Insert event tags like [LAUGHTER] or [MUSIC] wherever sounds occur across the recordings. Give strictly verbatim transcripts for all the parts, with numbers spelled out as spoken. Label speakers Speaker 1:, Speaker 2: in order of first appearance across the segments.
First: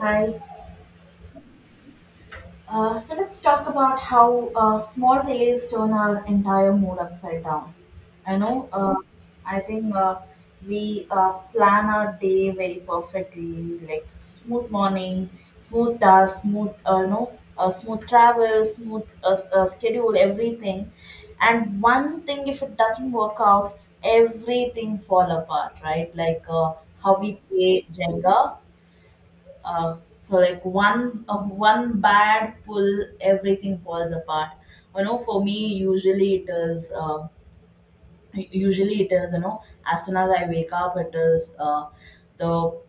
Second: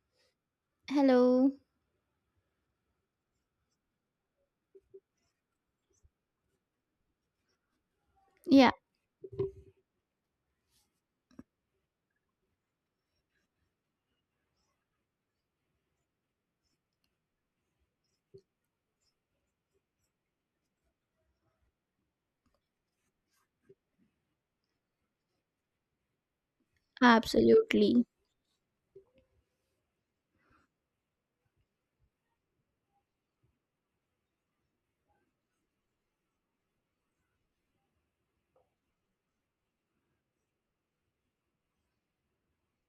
Speaker 1: Hi.
Speaker 2: Hello.
Speaker 1: Uh, so let's talk about how uh, small delays turn our entire mood upside down. I know.
Speaker 2: Yeah,
Speaker 1: Uh, I think uh, we uh, plan our day very perfectly, like smooth morning, smooth task, smooth uh, you know, uh, smooth travel, smooth uh, uh, schedule, everything. And one thing, if it doesn't work out, everything fall apart, right? Like uh, how we play
Speaker 2: absolutely.
Speaker 1: Jenga uh, for like one uh, one bad pull, everything falls apart. You know, for me usually it is uh, usually it is you know, as soon as I wake up, it is uh, the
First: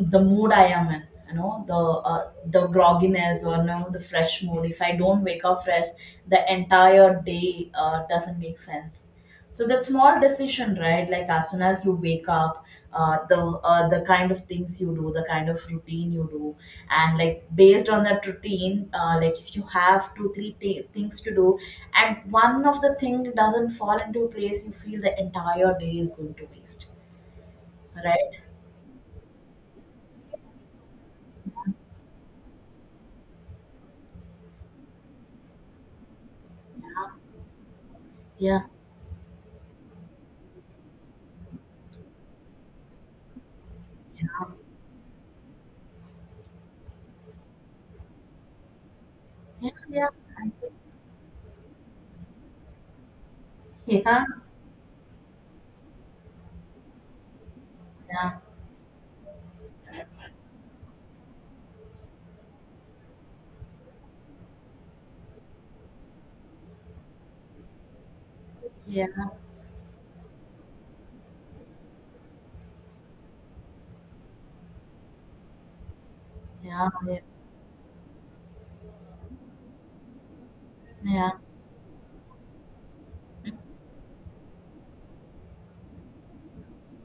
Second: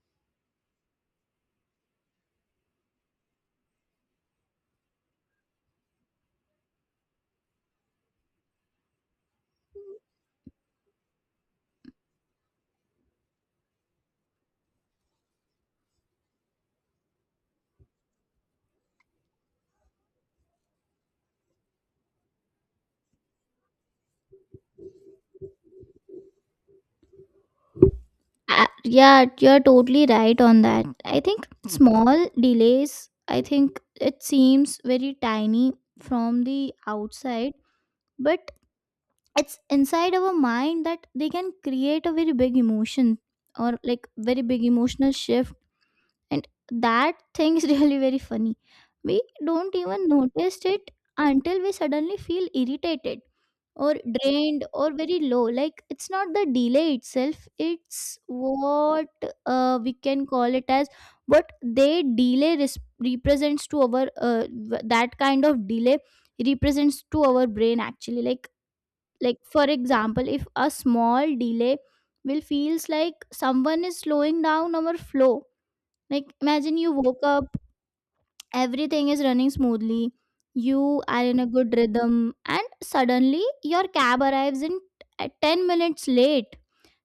Speaker 1: the mood I am in, you know, the uh, the grogginess, or you know, the fresh mood. If I don't wake up fresh, the entire day uh, doesn't make sense. So that small decision, right? Like as soon as you wake up, uh, the uh, the kind of things you do, the kind of routine you do, and like based on that routine, uh, like if you have two three t- things to do, and one of the thing doesn't fall into place, you feel the entire day is going to waste, right?
Speaker 2: Uh, yeah, you're totally right on that. I think small delays, I think it seems very tiny from the outside, but
Speaker 1: Yeah,
Speaker 2: it's inside our mind that they can create a very big emotion or like very big emotional shift. And that thing is [LAUGHS] really very funny. We
Speaker 1: yeah,
Speaker 2: don't
Speaker 1: yeah.
Speaker 2: even notice it until we suddenly feel irritated or
Speaker 1: Yeah,
Speaker 2: drained or very low. Like it's not the delay itself, it's
Speaker 1: yeah,
Speaker 2: what uh, we can call it as what they delay res- represents to our uh, w- that kind of delay represents to our brain, actually. like
Speaker 1: yeah,
Speaker 2: like for example, if a small delay will feels like someone is slowing down our flow. Like imagine
Speaker 1: yeah,
Speaker 2: you woke up, everything is running smoothly, you are
Speaker 1: yeah,
Speaker 2: in a good rhythm, and suddenly your cab arrives in at ten minutes late.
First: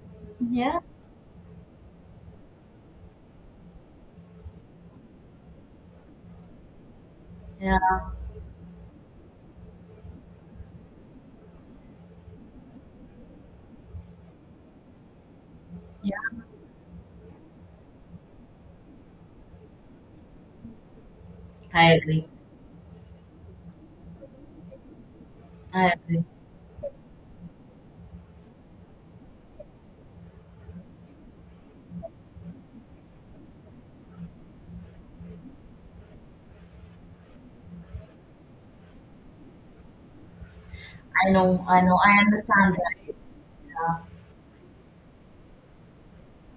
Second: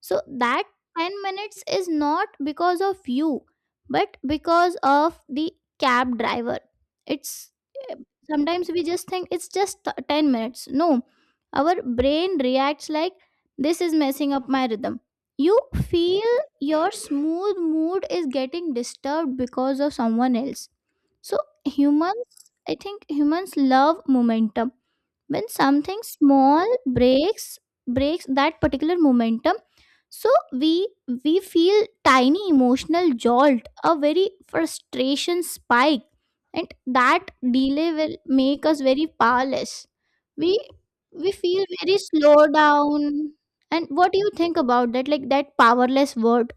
Speaker 2: So that
Speaker 1: yeah,
Speaker 2: ten minutes is not because of you, but because of the cab driver. it's
Speaker 1: yeah,
Speaker 2: eh, Sometimes we just think it's just t- ten minutes. No, our brain reacts like, this is messing up my rhythm. You
Speaker 1: yeah.
Speaker 2: feel your smooth mood is getting disturbed because of someone else. So
Speaker 1: I agree.
Speaker 2: humans, I think humans love momentum. When
Speaker 1: I
Speaker 2: something
Speaker 1: agree.
Speaker 2: small breaks, breaks that particular momentum, so we we feel tiny emotional jolt, a very frustration spike, and that delay will make us very powerless. We
Speaker 1: I
Speaker 2: we
Speaker 1: know,
Speaker 2: feel
Speaker 1: I know,
Speaker 2: very
Speaker 1: I
Speaker 2: slow
Speaker 1: understand. Right?
Speaker 2: down. And
Speaker 1: Yeah.
Speaker 2: what do you think about that? Like that powerless word,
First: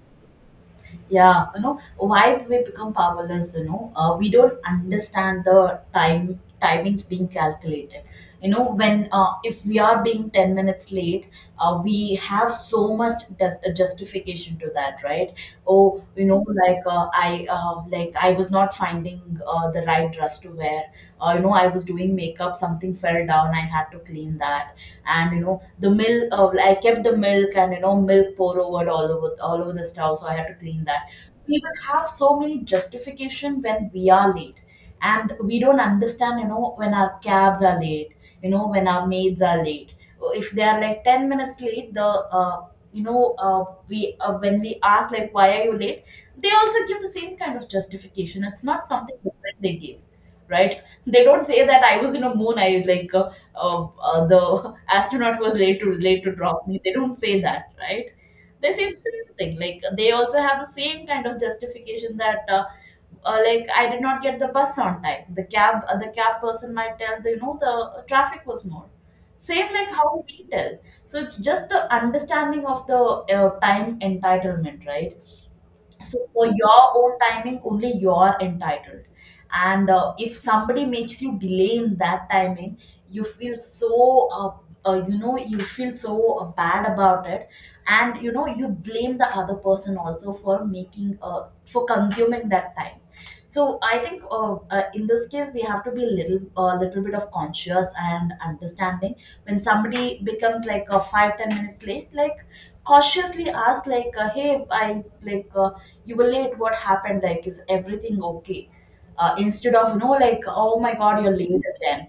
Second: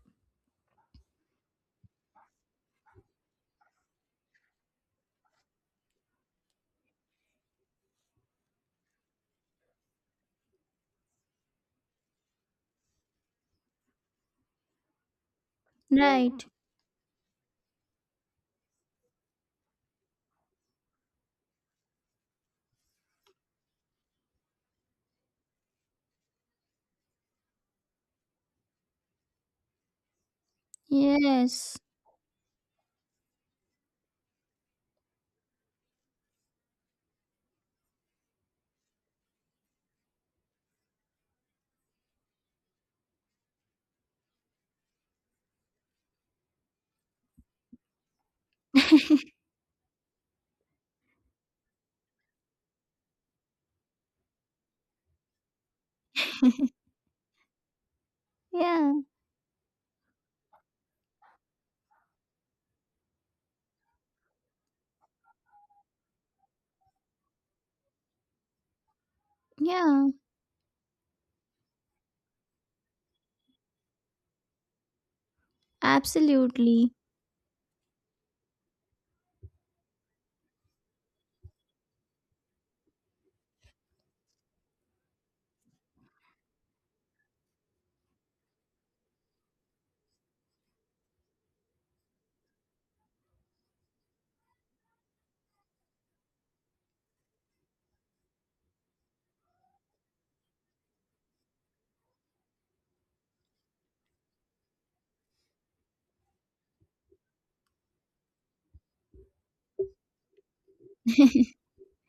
Speaker 1: Yeah, you know why we become powerless? You know, uh, we don't understand the time timings being calculated. You know, when uh, if we are being ten minutes late, uh, we have so much just, uh, justification to that, right? Oh, you know,
Speaker 2: right?
Speaker 1: like uh, i uh, like I was not finding uh, the right dress to wear. Uh, you know, I was doing makeup, something fell down, I had to clean that. And you know, the milk, uh, I kept the milk, and you know, milk pour over all over all over the stove, so I had to clean that. We
Speaker 2: Yes.
Speaker 1: will have so many justification when we are late, and we don't understand, you know, when our cabs are late, you know, when our maids are late. If they are like ten minutes late, the uh, you know, uh, we uh, when we ask, like, why are you late, they also give the same kind of justification. It's not something different they give, right? They don't say that I was in a moon, I like uh, uh, uh, the [LAUGHS] astronaut was late to late to drop me. They don't say that, right? They say
Speaker 2: Yeah.
Speaker 1: the same thing. Like they also have the same kind of justification that. Uh, uh, like I did not get the bus on time. The cab, uh, the cab person might tell the, you know, the traffic was more. Same like
Speaker 2: Yeah.
Speaker 1: how we tell. So it's just the understanding of the uh, time entitlement, right? So for your
Speaker 2: Absolutely.
Speaker 1: own timing only you're entitled, and uh, if somebody makes you delay in that timing, you feel so uh, uh, you know, you feel so uh, bad about it, and you know, you blame the other person also for making uh, for consuming that time. So I think uh, uh, in this case, we have to be a little a little bit of conscious and understanding. When somebody becomes like a five, ten minutes late, like cautiously ask, like, uh, hey, I like uh, you were late, what happened, like, is everything okay? Uh, instead of, you know, like, oh my god, you're late again.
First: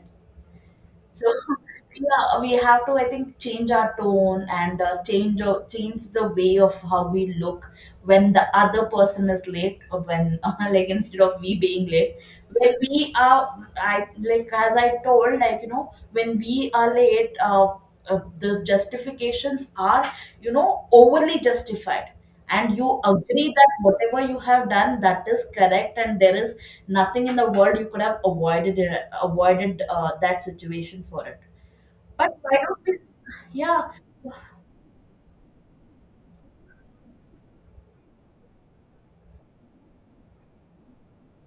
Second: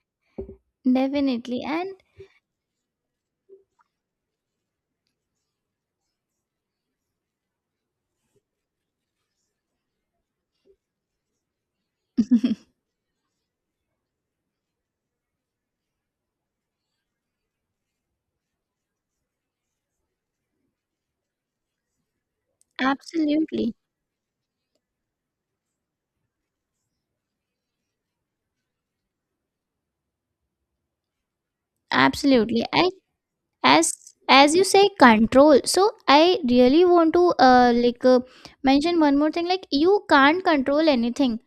Speaker 1: So
Speaker 2: Definitely. And
Speaker 1: [LAUGHS] yeah, we have to, I think, change our tone, and uh, change uh, change the way of how we look when the other person is late, or when [LAUGHS] uh, like instead of we being late, when we are, I like as I told, like, you know, when we are late, uh, uh, the justifications are, you know, overly justified, and
Speaker 2: [LAUGHS]
Speaker 1: you agree that
Speaker 2: absolutely.
Speaker 1: whatever you have done that is correct, and there is nothing in the world you could have avoided it, avoided uh, that situation for it. But why
Speaker 2: Absolutely.
Speaker 1: don't
Speaker 2: I,
Speaker 1: we s- Yeah,
Speaker 2: as as you say, control. So I really want to uh, like uh, mention one more thing, like you can't control anything.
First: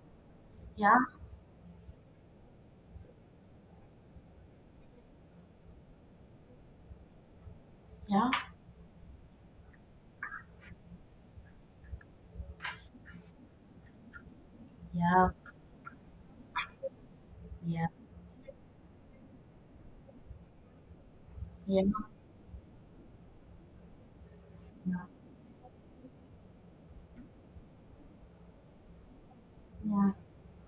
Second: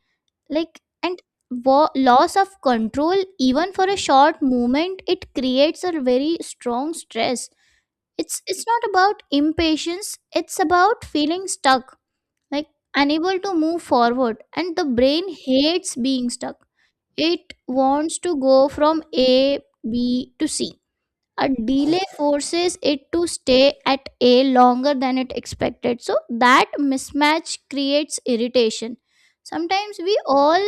Speaker 2: Like,
Speaker 1: yeah,
Speaker 2: and wa- loss of control, even for a short moment, it creates a very strong stress.
Speaker 1: yeah,
Speaker 2: It's it's not about impatience, it's about feeling stuck, like unable to move forward, and the brain
Speaker 1: yeah,
Speaker 2: hates being stuck. It
Speaker 1: yeah,
Speaker 2: wants to go from A, B to C. A
Speaker 1: yeah,
Speaker 2: delay forces it to stay at A longer
Speaker 1: yeah, yeah,
Speaker 2: than it expected. So that mismatch creates irritation. Sometimes
Speaker 1: yeah,
Speaker 2: we all,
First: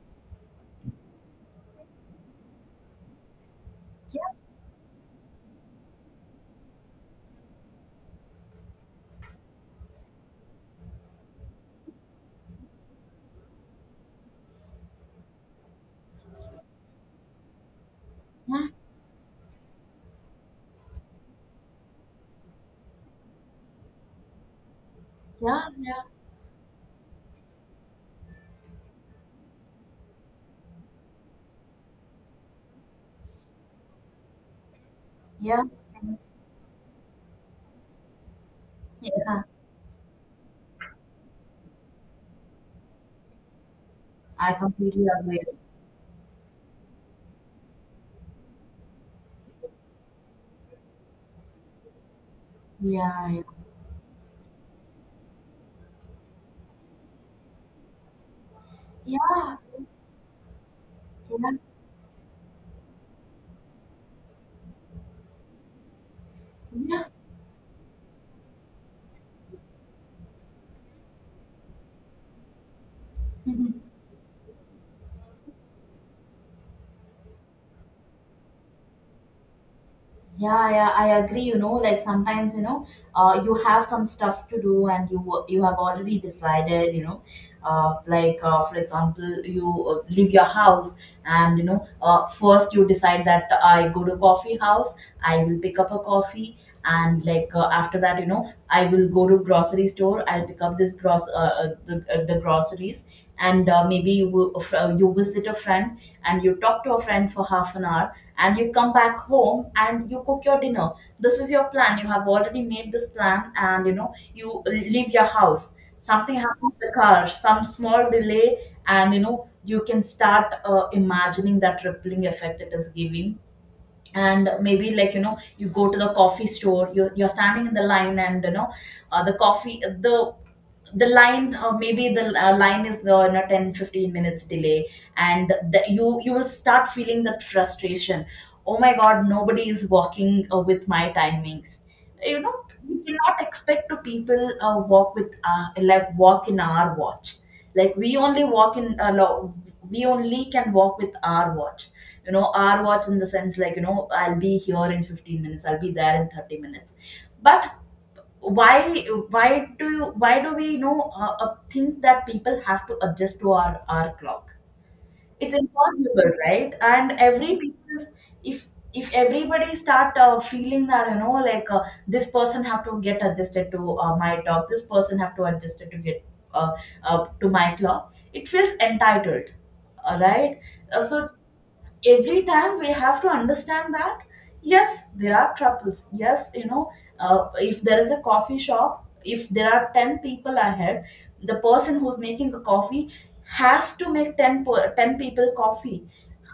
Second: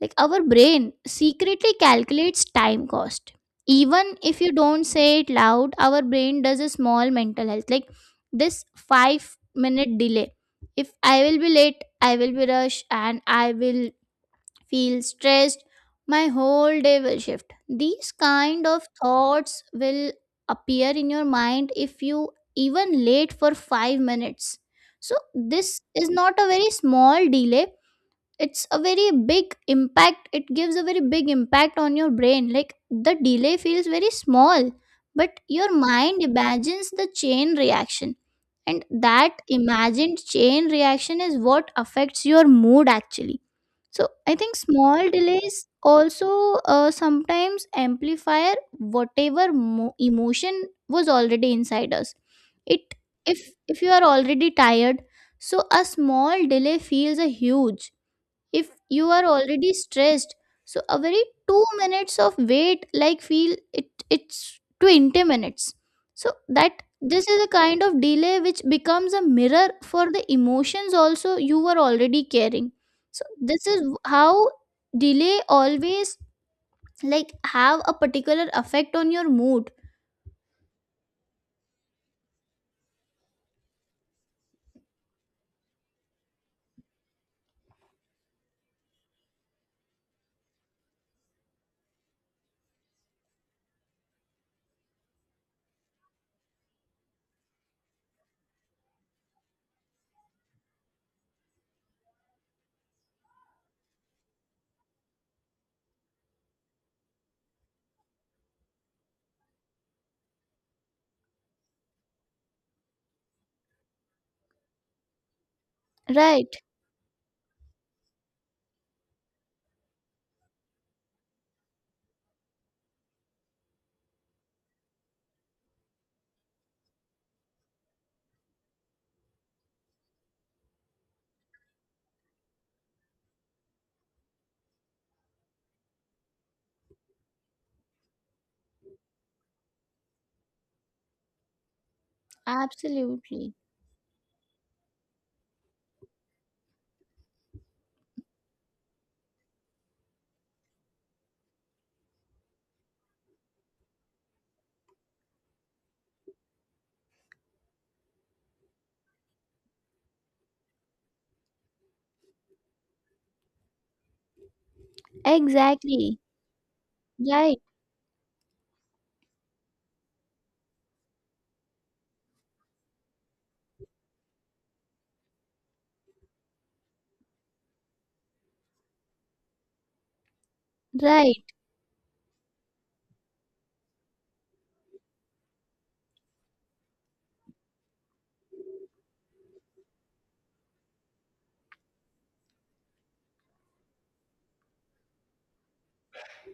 Speaker 2: like our brain, secretly calculates time cost. Even if you don't say it loud, our brain does a small mental health. Like, this five minute delay. If I will be late, I will be rushed, and I will feel stressed, my whole day will shift. These
Speaker 1: yeah,
Speaker 2: kind of thoughts will appear in your mind if you even late for five minutes. So
Speaker 1: yeah,
Speaker 2: this is not a very small delay, it's a very big impact. It gives a very big impact on your brain. Like the delay feels very small, but
Speaker 1: yeah, yeah,
Speaker 2: your mind imagines the chain reaction, and
Speaker 1: yeah.
Speaker 2: that imagined chain reaction is what affects your mood, actually. So I
Speaker 1: I
Speaker 2: think
Speaker 1: completely
Speaker 2: small
Speaker 1: agree.
Speaker 2: delays also uh, sometimes amplify whatever mo- emotion was already inside us. It,
Speaker 1: Yeah,
Speaker 2: if if you are already tired, so a small delay feels a huge. If you are
Speaker 1: yeah,
Speaker 2: already
Speaker 1: yeah,
Speaker 2: stressed, so a very two minutes of wait like feel it, it's twenty minutes. So that,
Speaker 1: yeah,
Speaker 2: this is a kind of delay which becomes a mirror for the emotions also you were already carrying. So
Speaker 1: yeah.
Speaker 2: this
Speaker 1: [LAUGHS]
Speaker 2: is how delay always like have a particular effect on your mood.
Speaker 1: Yeah, yeah, I agree. You know, like sometimes, you know, uh, you have some stuffs to do and you wo- you have already decided, you know, uh, like uh, for example, you uh, leave your house, and you know, uh, first you decide that I go to coffee house, I will pick up a coffee, and like uh, after that, you know, I will go to grocery store, I'll pick up this gross uh, uh, the, uh, the groceries, and uh, maybe you will- a fr- you visit a friend, and you talk to a friend for half an hour, and you come back home and you cook your dinner. This is your plan, you have already made this plan, and you know, you leave your house, something
Speaker 2: Right.
Speaker 1: happens to the car, some small delay, and you know, you can start uh, imagining that rippling effect it is giving. And maybe, like, you know, you go to the coffee store, you're, you're standing in the line, and you know, uh, the coffee the the line, uh, maybe the uh, line is, uh, you know, ten fifteen minutes delay, and the, you you will start feeling that frustration. Oh my god, nobody is walking uh, with my timings, you know. We cannot
Speaker 2: Absolutely.
Speaker 1: expect to people uh, walk with uh, like walk in our watch. Like we only walk in a lot. We only can walk with our watch, you know. Our watch in the sense, like, you know, I'll be here in fifteen minutes, I'll be there in thirty minutes. But why why do you, why do we, you know, uh, uh, think that people have to adjust to our our clock? It's
Speaker 2: Exactly.
Speaker 1: impossible, right? And every
Speaker 2: Right.
Speaker 1: people, if if everybody start uh, feeling that, you know, like uh, this person have to get adjusted to uh, my talk, this person have to adjusted to get uh, uh, to my clock, it feels entitled, all right. Uh, so
Speaker 2: Right.
Speaker 1: every time we have to understand that yes, there are troubles, yes, you know, uh, if there is a coffee shop, if there are ten people ahead, the person who's making a coffee has to make ten, per- ten people coffee.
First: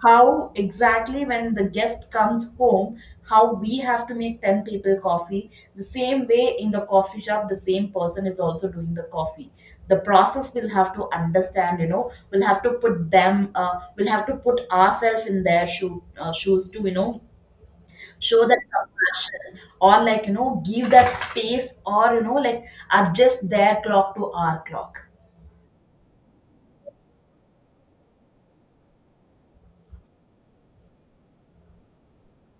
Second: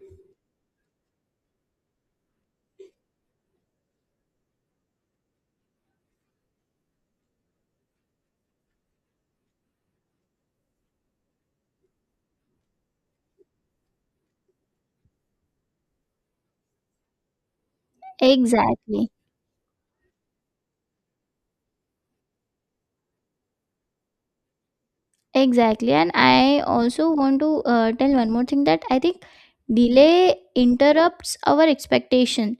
Speaker 1: How exactly when the guest comes home, how we have to make ten people coffee, the same way in the coffee shop the same person is also doing the coffee, the process. Will have to understand, you know, we'll have to put them uh, we'll have to put ourselves in their shoe, uh, shoes, to, you know, show that
Speaker 2: Exactly.
Speaker 1: compassion, or like, you know, give that space, or you know, like adjust their clock to our clock.
Speaker 2: Exactly, and I also want to uh, tell one more thing that I think delay interrupts our expectation.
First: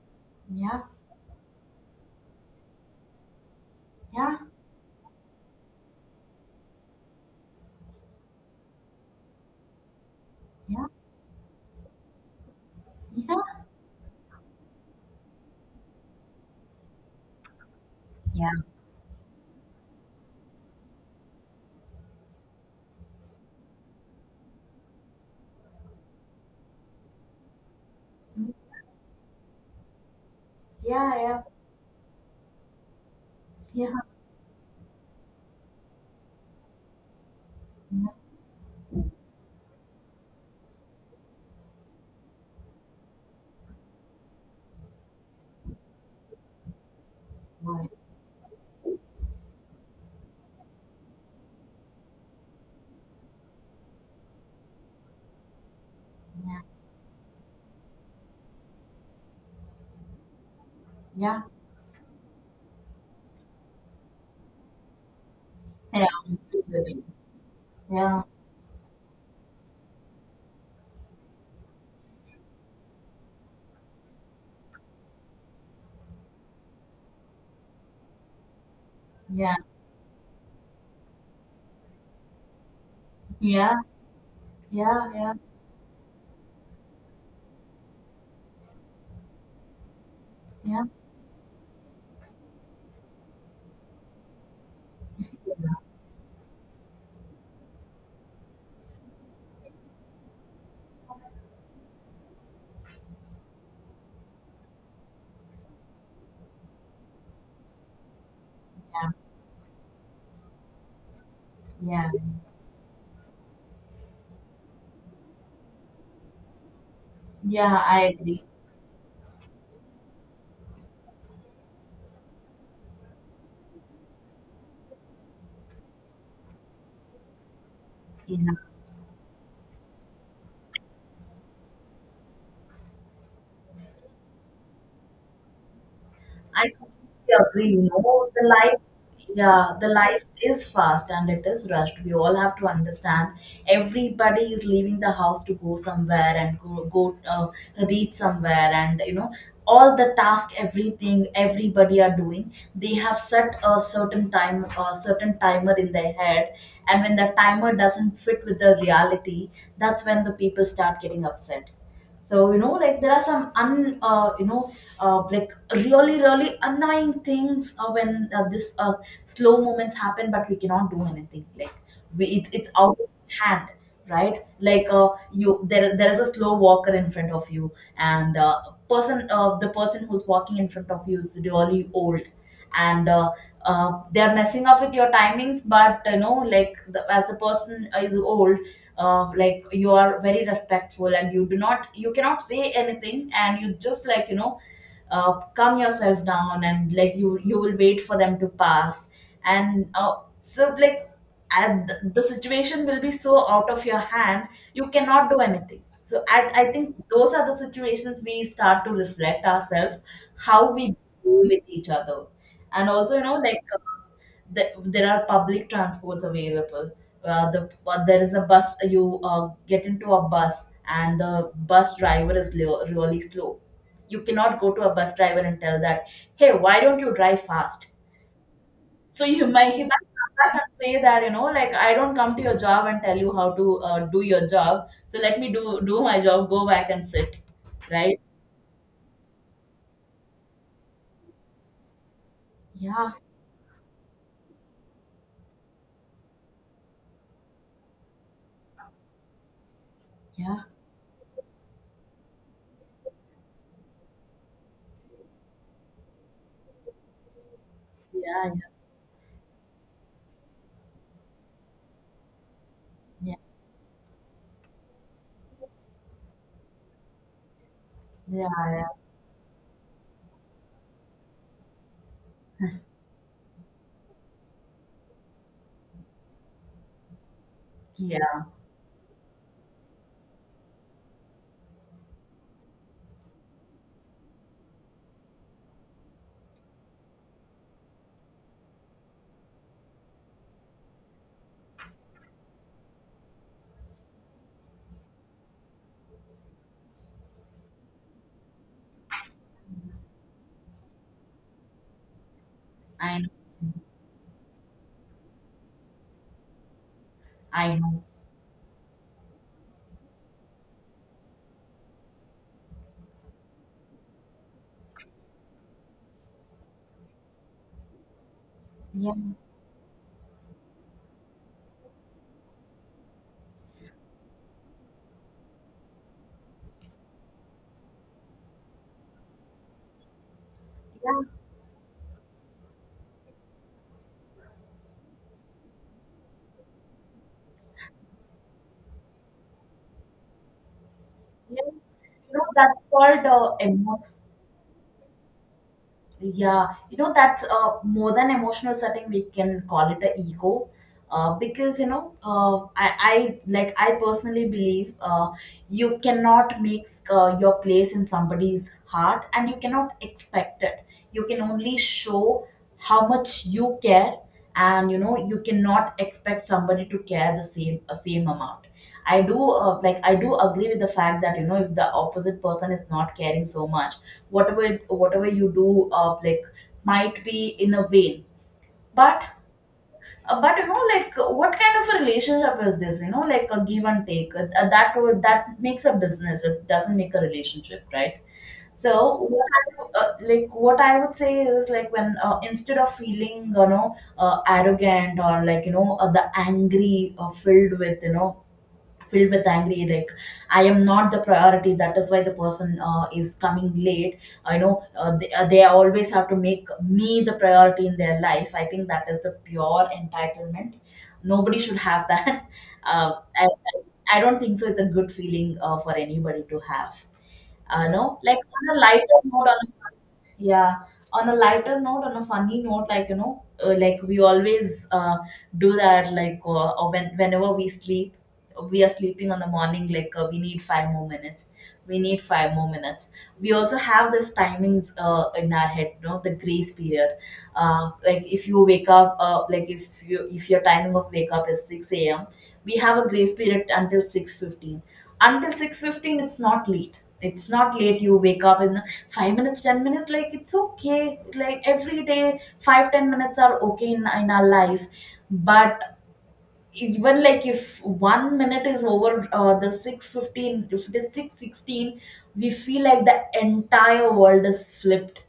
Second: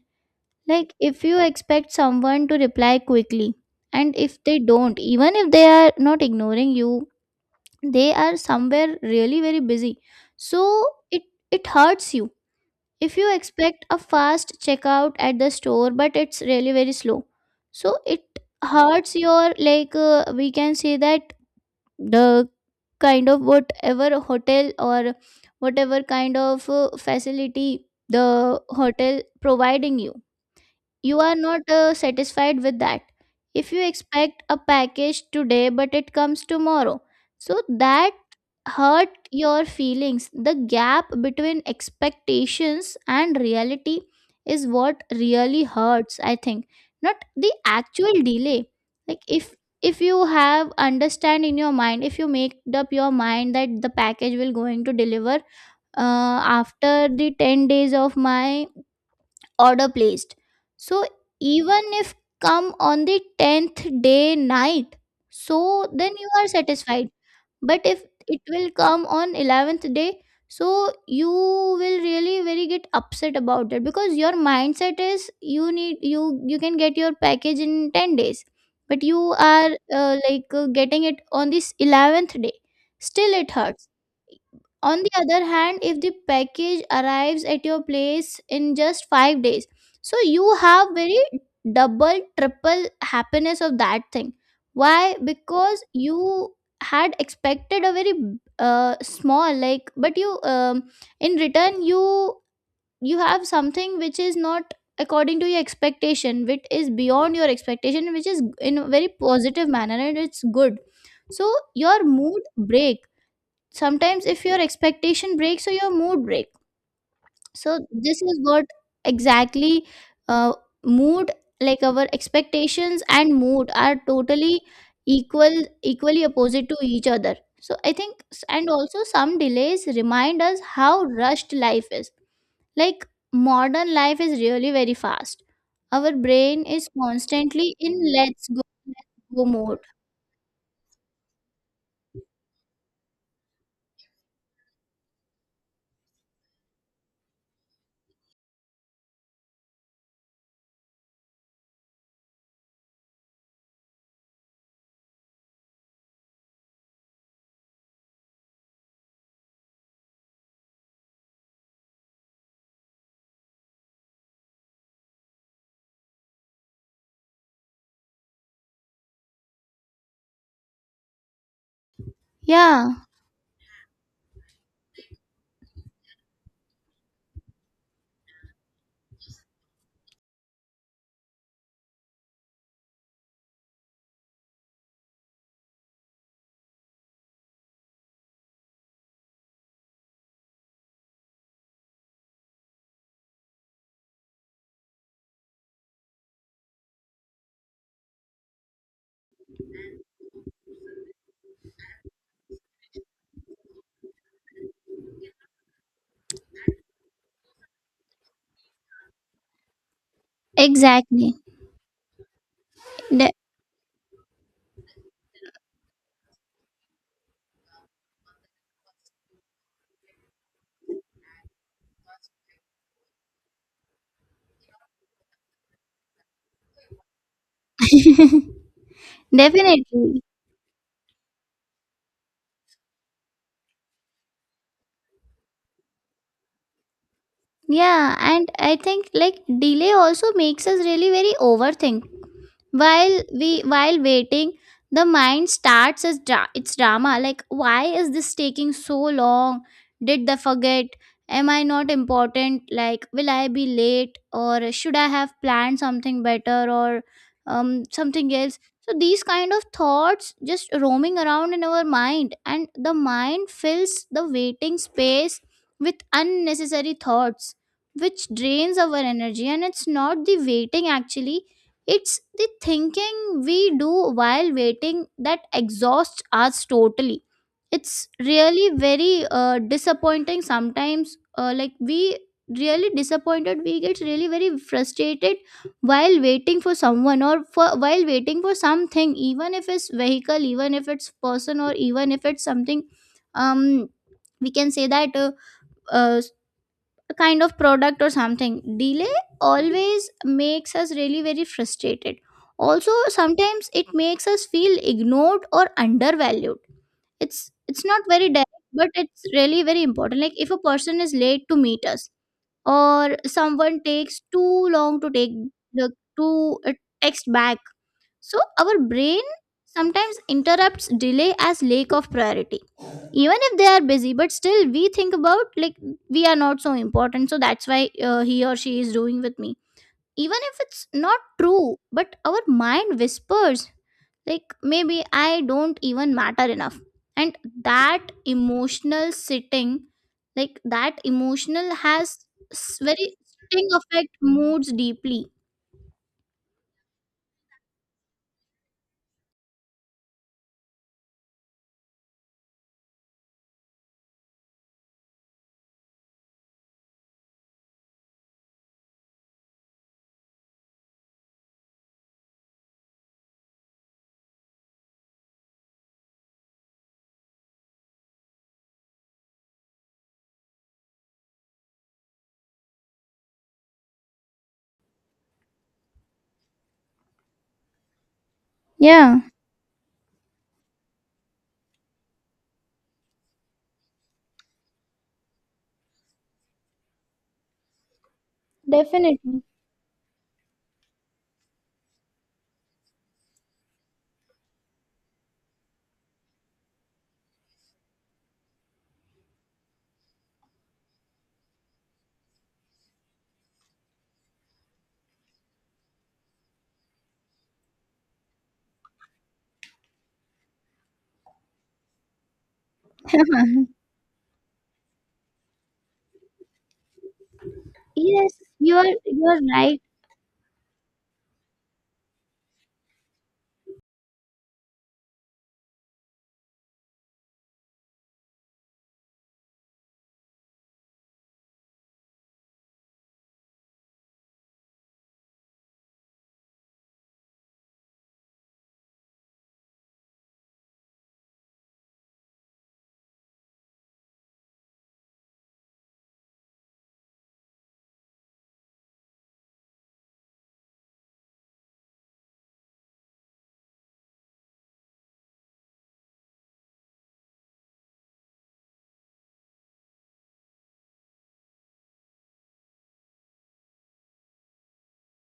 Speaker 1: Yeah,
Speaker 2: Like, if you expect someone to reply quickly, and
Speaker 1: yeah,
Speaker 2: if they don't, even if they are not ignoring you, they are somewhere really very busy. So
Speaker 1: yeah,
Speaker 2: it it hurts you. If you
Speaker 1: yeah,
Speaker 2: expect a fast checkout at the store, but it's really very slow. So it
Speaker 1: yeah,
Speaker 2: hurts your, like uh, we can say that the kind of whatever hotel or whatever kind of uh, facility the hotel providing you,
Speaker 1: yeah,
Speaker 2: you are
Speaker 1: yeah,
Speaker 2: not uh, satisfied with that. If you
Speaker 1: yeah,
Speaker 2: expect a package today, but it comes tomorrow, so that hurt your feelings. The gap between expectations and reality is what really hurts, I think, not the
Speaker 1: right.
Speaker 2: actual delay. Like if if you have understand in your mind, if you make up your mind that the package will going to deliver uh, after the ten days of my order placed. So
Speaker 1: Yeah,
Speaker 2: even if come on the tenth day night, so
Speaker 1: yeah,
Speaker 2: then you are satisfied. But if
Speaker 1: yeah,
Speaker 2: it will come on eleventh day, so you will really very get upset about it, because your mindset is you need, you you can get your package in ten days, but you
Speaker 1: yeah,
Speaker 2: are uh, like uh, getting it on this eleventh day. Still it
Speaker 1: yeah,
Speaker 2: hurts. On the
Speaker 1: yeah, yeah,
Speaker 2: other hand, if the package arrives at your place in just five days, so you
Speaker 1: yeah,
Speaker 2: have very double, triple happiness of that thing. Why? Because you had expected a very uh, small, like, but you um, in return, you you have something which is not according to your expectation, which is beyond your expectation, which is in a very positive manner, and it's good. So your
Speaker 1: yeah,
Speaker 2: mood breaks sometimes if your expectation breaks or your mood break. So
Speaker 1: yeah, I
Speaker 2: this is
Speaker 1: agree.
Speaker 2: what exactly uh, mood, like, our expectations and mood are totally equal equally opposite to each other. So I think s-
Speaker 1: Yeah.
Speaker 2: and also some delays remind us how rushed life is. Like modern life is really very fast, our brain
Speaker 1: I
Speaker 2: is
Speaker 1: completely agree.
Speaker 2: constantly
Speaker 1: You
Speaker 2: in
Speaker 1: know, the
Speaker 2: let's go,
Speaker 1: life,
Speaker 2: let's go
Speaker 1: yeah,
Speaker 2: mode.
Speaker 1: the life is fast and it is rushed. We all have to understand. Everybody is leaving the house to go somewhere and go go uh, reach somewhere, and you know, all the task, everything, everybody are doing. They have set a certain time, a certain timer in their head, and when the timer doesn't fit with the reality, that's when the people start getting upset. So you know, like there are some un uh, you know, uh, like really really annoying things uh, when uh, this uh, slow moments happen, but we cannot do anything, like we, it, it's out
Speaker 2: Yeah.
Speaker 1: of hand, right? Like uh, you there there is a slow walker in front of you, and uh, person uh, the person who's walking in front of you is really old, and uh, uh, they're messing up with your timings, but you know, like the, as the person is old, uh, like you are very respectful and you do not, you cannot say anything, and you just, like, you know, uh, calm yourself down, and like, you you will wait for them to pass, and uh, so like and th- the situation will be so out of your hands, you cannot do anything. So I, I think those are the situations we start to reflect ourselves, how we
Speaker 2: Exactly.
Speaker 1: deal with each other. And also, you
Speaker 2: De-
Speaker 1: know, like the, there are public transports available. Uh, the but there is a bus. You uh, get into a bus, and the bus driver is le- really slow. You cannot go to a bus driver and tell that, "Hey, why don't you drive fast?"
Speaker 2: [LAUGHS]
Speaker 1: So you, [LAUGHS] might, he might
Speaker 2: Definitely.
Speaker 1: come back and say that, you know, like, I don't come to your job and tell you how to uh, do your job. So let me do do my job. Go back and sit,
Speaker 2: Yeah,
Speaker 1: right?
Speaker 2: and I think like delay also makes us really very overthink
Speaker 1: Yeah,
Speaker 2: while we while waiting. The mind starts as dra- its drama, like why is this taking so long, did they
Speaker 1: yeah,
Speaker 2: forget, am I not important, like will I be late, or should I have planned something better, or um, something
Speaker 1: yeah,
Speaker 2: else. So these kind of thoughts just roaming around in our mind, and the
Speaker 1: yeah,
Speaker 2: mind fills the waiting space with unnecessary thoughts which
Speaker 1: yeah,
Speaker 2: drains
Speaker 1: yeah.
Speaker 2: our energy, and it's not the waiting actually, it's the thinking we do while waiting that exhausts us totally. It's
Speaker 1: Yeah.
Speaker 2: really very uh, disappointing sometimes. Uh, like, we really disappointed, we get really very frustrated while waiting for someone, or for while waiting for something, even if it's vehicle, even if it's person, or even if it's something. um we can say that uh, uh, a kind of product or something delay always makes us really very frustrated. Also
Speaker 1: I know.
Speaker 2: sometimes it makes us feel ignored or undervalued. it's
Speaker 1: I
Speaker 2: it's
Speaker 1: know.
Speaker 2: not very direct, but it's really very important. Like if a person is late to meet us, or someone takes too long to take the to uh, text back. So our
Speaker 1: Yeah,
Speaker 2: brain sometimes interrupts delay as lack of priority. Even if they are busy, but still we think about, like, we are not so important. So that's why uh, he or she is doing with me. Even if it's not
Speaker 1: yeah,
Speaker 2: true, but our mind whispers like maybe I don't even matter enough. And that emotional sitting, like that
Speaker 1: yeah.
Speaker 2: emotional
Speaker 1: you
Speaker 2: has
Speaker 1: know
Speaker 2: s-
Speaker 1: that's
Speaker 2: very
Speaker 1: called, uh,
Speaker 2: sitting affect
Speaker 1: emos-
Speaker 2: moods deeply.
Speaker 1: yeah, you know that's uh, more than emotional setting. We can call it a ego, uh, because you know, uh, I, I like i personally believe, uh, you cannot make uh, your place in somebody's heart, and you cannot expect it. You can only show how much you care. And you know, you cannot expect somebody to care the same, a same amount. I do, uh, like i do agree with the fact that, you know, if the opposite person is not caring so much, whatever whatever you do, uh, like might be in a vain.
Speaker 2: Yeah,
Speaker 1: But uh, but you know, like, what kind of a relationship is this? You know, like, a give and take, uh, uh, that would that makes a business, it doesn't make a relationship, right? So
Speaker 2: definitely.
Speaker 1: what I, uh, like what i would say is, like, when, uh, instead of feeling, you know, uh, arrogant, or like, you know, uh, the angry, or filled with, you know, filled with angry, like, I am not the priority, that is why the person uh, is coming late. I know, uh, they, uh, they always have to make me the priority in their life. I think that is the pure entitlement. Nobody should have that. [LAUGHS] uh,
Speaker 2: [LAUGHS]
Speaker 1: I, I I don't think so it's a good feeling uh, for anybody to have. uh, no,
Speaker 2: Yes,
Speaker 1: like, on
Speaker 2: you
Speaker 1: a
Speaker 2: are
Speaker 1: lighter
Speaker 2: you are
Speaker 1: note, on
Speaker 2: right.
Speaker 1: a, yeah on a lighter note, on a funny note, like, you know, uh, like, we always, uh, do that, like, uh, or when whenever we sleep, we are sleeping on the morning, like, uh, we need five more minutes, we need five more minutes. We also have this timings uh, in our head, you know, the grace period. uh, like, if you wake up, uh, like, if you if your timing of wake up is six a.m, we have a grace period until six fifteen. Until six fifteen, it's not late, it's not late. You wake up in five minutes, ten minutes, like, it's okay, like, every day five ten minutes are okay in, in our life. But even, like, if one minute is over, uh, the six fifteen, if it is six sixteen, we feel like the entire world is flipped.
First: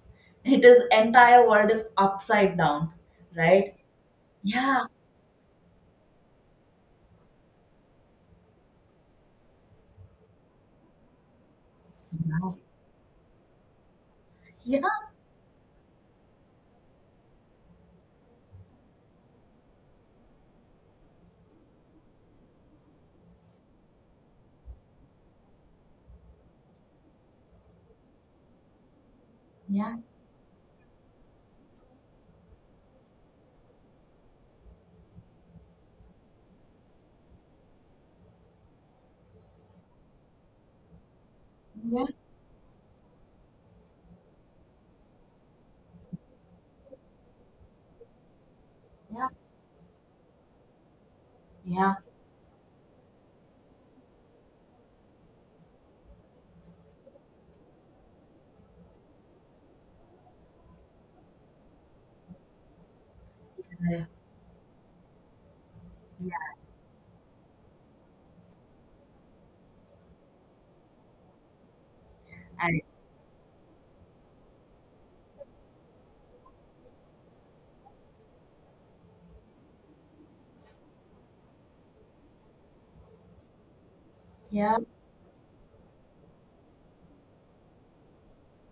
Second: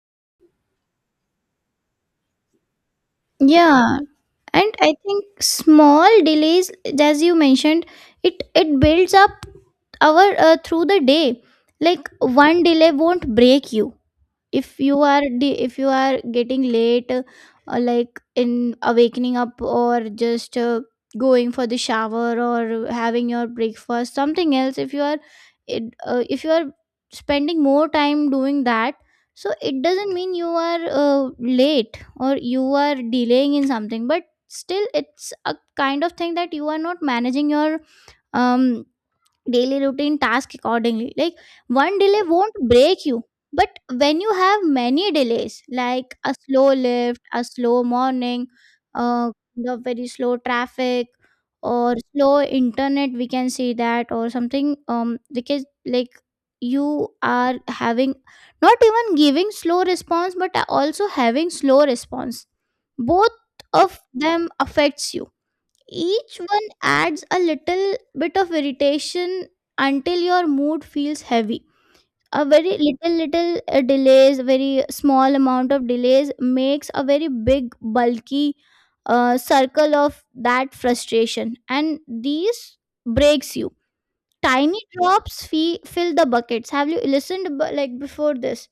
Speaker 1: It is entire world is upside down, right?
Speaker 2: Yeah, and
Speaker 1: Yeah,
Speaker 2: I think small delays, as you mentioned, it it builds up our uh, through the day. Like one delay won't break you. If
Speaker 1: yeah,
Speaker 2: you are de- if you are getting late, uh, like in awakening up, or just uh, going for the shower, or having your breakfast, something else, if you are, it, uh, if you are spending more time doing that, so it
Speaker 1: yeah,
Speaker 2: doesn't mean you are uh, late or you are delaying in something, but still it's a kind of thing that you are not managing your um daily routine task accordingly. Like one
Speaker 1: yeah,
Speaker 2: delay won't break you, but when you have many delays, like a slow lift, a slow morning,
Speaker 1: yeah,
Speaker 2: uh the very slow traffic,
Speaker 1: yeah.
Speaker 2: or slow internet, we can see that, or something, um because, like, you are having not even giving slow response, but also having slow response. Both of
Speaker 1: Yeah,
Speaker 2: them affects you.
Speaker 1: yeah.
Speaker 2: Each one adds a little bit of irritation until your mood feels heavy. A very
Speaker 1: I-
Speaker 2: little, little uh, delays, very small amount of delays makes a very big, bulky uh, circle of that frustration, and these breaks you.
Speaker 1: yeah.
Speaker 2: Tiny drops fee- fill the buckets. Have you listened b- like before this?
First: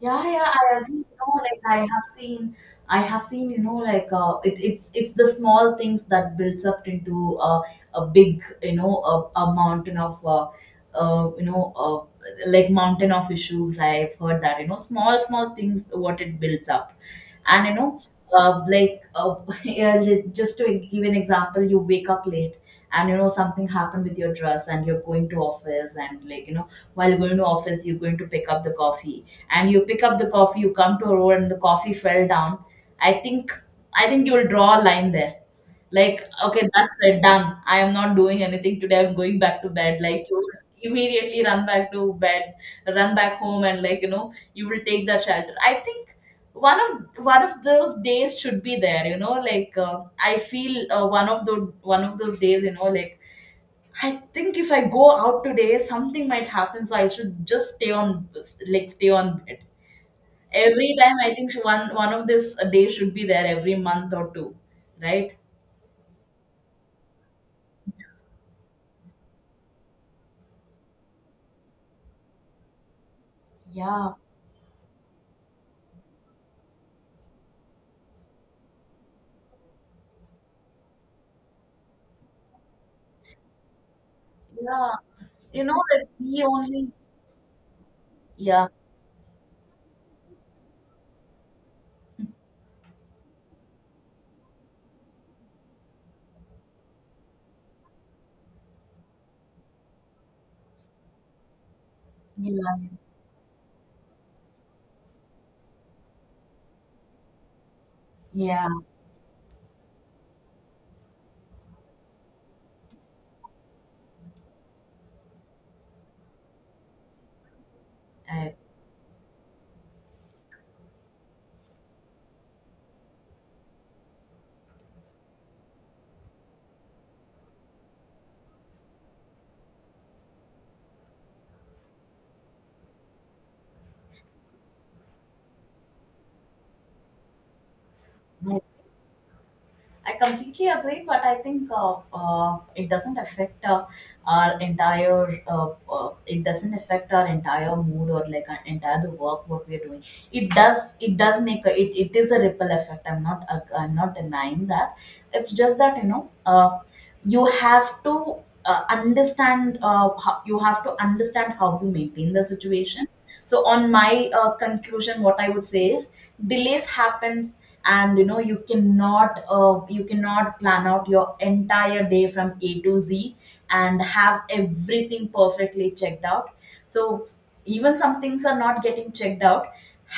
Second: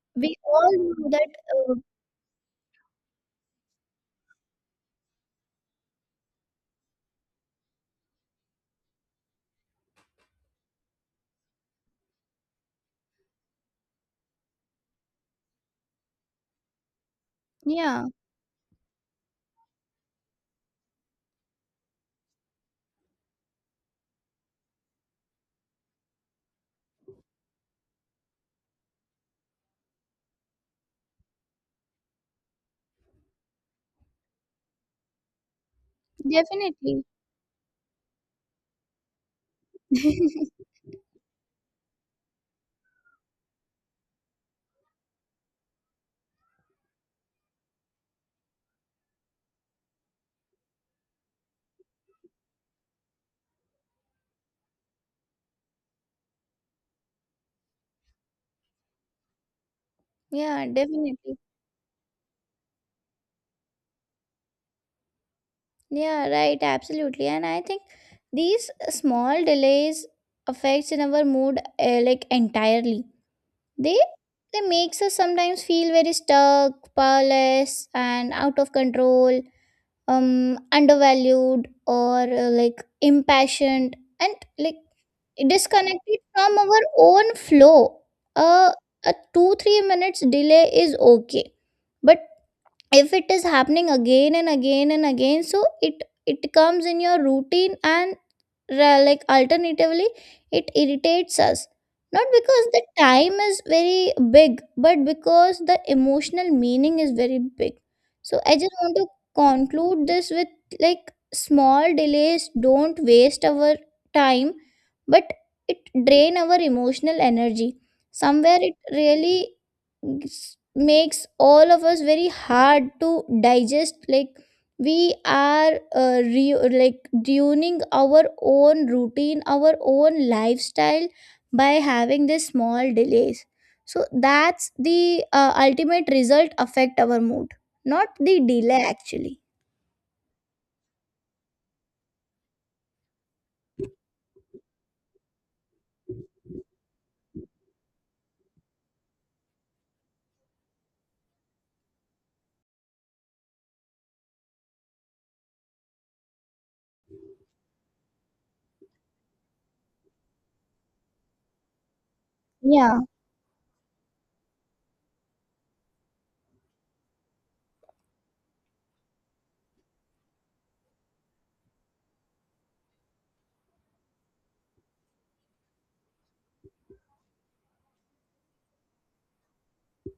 Speaker 1: Yeah,
Speaker 2: We
Speaker 1: yeah,
Speaker 2: all
Speaker 1: I agree. You
Speaker 2: know that.
Speaker 1: know, like,
Speaker 2: Uh,
Speaker 1: I have seen, I have seen, you know, like, uh, it, it's it's the small things that builds up into, uh, a big, you know, a, a mountain of, uh, uh, you know, uh, like mountain of issues. I've heard that, you know, small small things what it builds up, and you know,
Speaker 2: yeah,
Speaker 1: uh, like uh, [LAUGHS] yeah, li- just to e, give an example. You wake up late, and you know, something happened with your dress, and you're going to office, and like, you know, while going to office, you're going to pick up the coffee, and you pick up the coffee, you come to a road, and the coffee fell down. I think i think you will draw a line there, like, okay, that's
Speaker 2: definitely.
Speaker 1: it, done, I am not doing anything today, I'm going back to bed. Like, you
Speaker 2: [LAUGHS]
Speaker 1: will immediately run back to bed, run back home, and like, you know, you will take that shelter. I think one of one of those days should be there, you know, like, uh, I feel, uh, one of the one of those days, you know, like, I think if I go out today, something might happen, so I should just stay on, like, stay on bed.
Speaker 2: Yeah,
Speaker 1: Every
Speaker 2: definitely.
Speaker 1: time I think so, one one of this a day should be there every month or two, right?
Speaker 2: Yeah, right, absolutely. And I think these small delays affects in our mood uh, like entirely. They
Speaker 1: Yeah,
Speaker 2: they makes us sometimes feel very stuck, powerless, and out of control. Um undervalued, or uh, like impassioned, and like
Speaker 1: yeah. You know that
Speaker 2: disconnected
Speaker 1: we
Speaker 2: from our
Speaker 1: only,
Speaker 2: own flow.
Speaker 1: yeah,
Speaker 2: uh, a two three minutes delay is okay, but if it is happening again and again and again, so it it comes in your routine, and ra- like alternatively it irritates us. Not because the
Speaker 1: yeah,
Speaker 2: time is very big, but because the emotional meaning is very big. So I
Speaker 1: yeah.
Speaker 2: just want to conclude this with, like, small delays don't waste our time, but it drain our emotional energy.
Speaker 1: I,
Speaker 2: Somewhere it really s- makes all of us very hard to digest. Like we are uh, re- like tuning our own routine, our own lifestyle by having these small delays. So that's the uh, ultimate result affect our mood, not the delay actually.
Speaker 1: I completely agree, but I think, uh, uh, it doesn't affect uh, our entire. Uh, uh, it doesn't affect our entire mood, or like, our entire the work what we are doing. It does. It does make a, it. It is a ripple effect. I'm not. Uh, I'm not denying that. It's just that, you know. Uh, you have to uh, understand. Uh, how, you have to understand how to maintain the
Speaker 2: Yeah.
Speaker 1: situation. So on my uh, conclusion, what I would say is, delays happens, and you know, you cannot uh, you cannot plan out your entire day from a to z and have everything perfectly checked out. So even some things are not getting checked out,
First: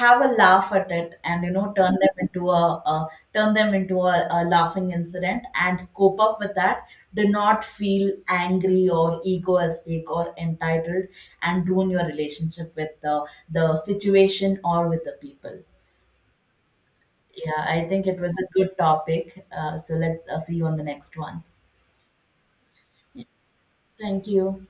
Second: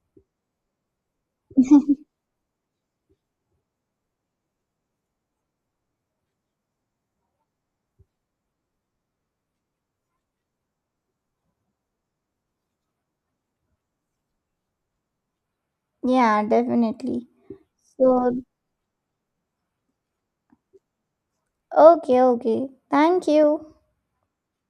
Speaker 1: have a laugh at it, and you know, turn
Speaker 2: [LAUGHS]
Speaker 1: them into a, a turn them into a, a laughing incident, and cope up with that. Do not feel angry or egoistic or entitled, and ruin your relationship with the, the situation, or with the people.
Speaker 2: Yeah, definitely.
Speaker 1: Yeah, I think
Speaker 2: So,
Speaker 1: it was a good topic. Uh, so let's uh, see you on the next one.
Speaker 2: okay, okay, thank you.
Speaker 1: Thank you.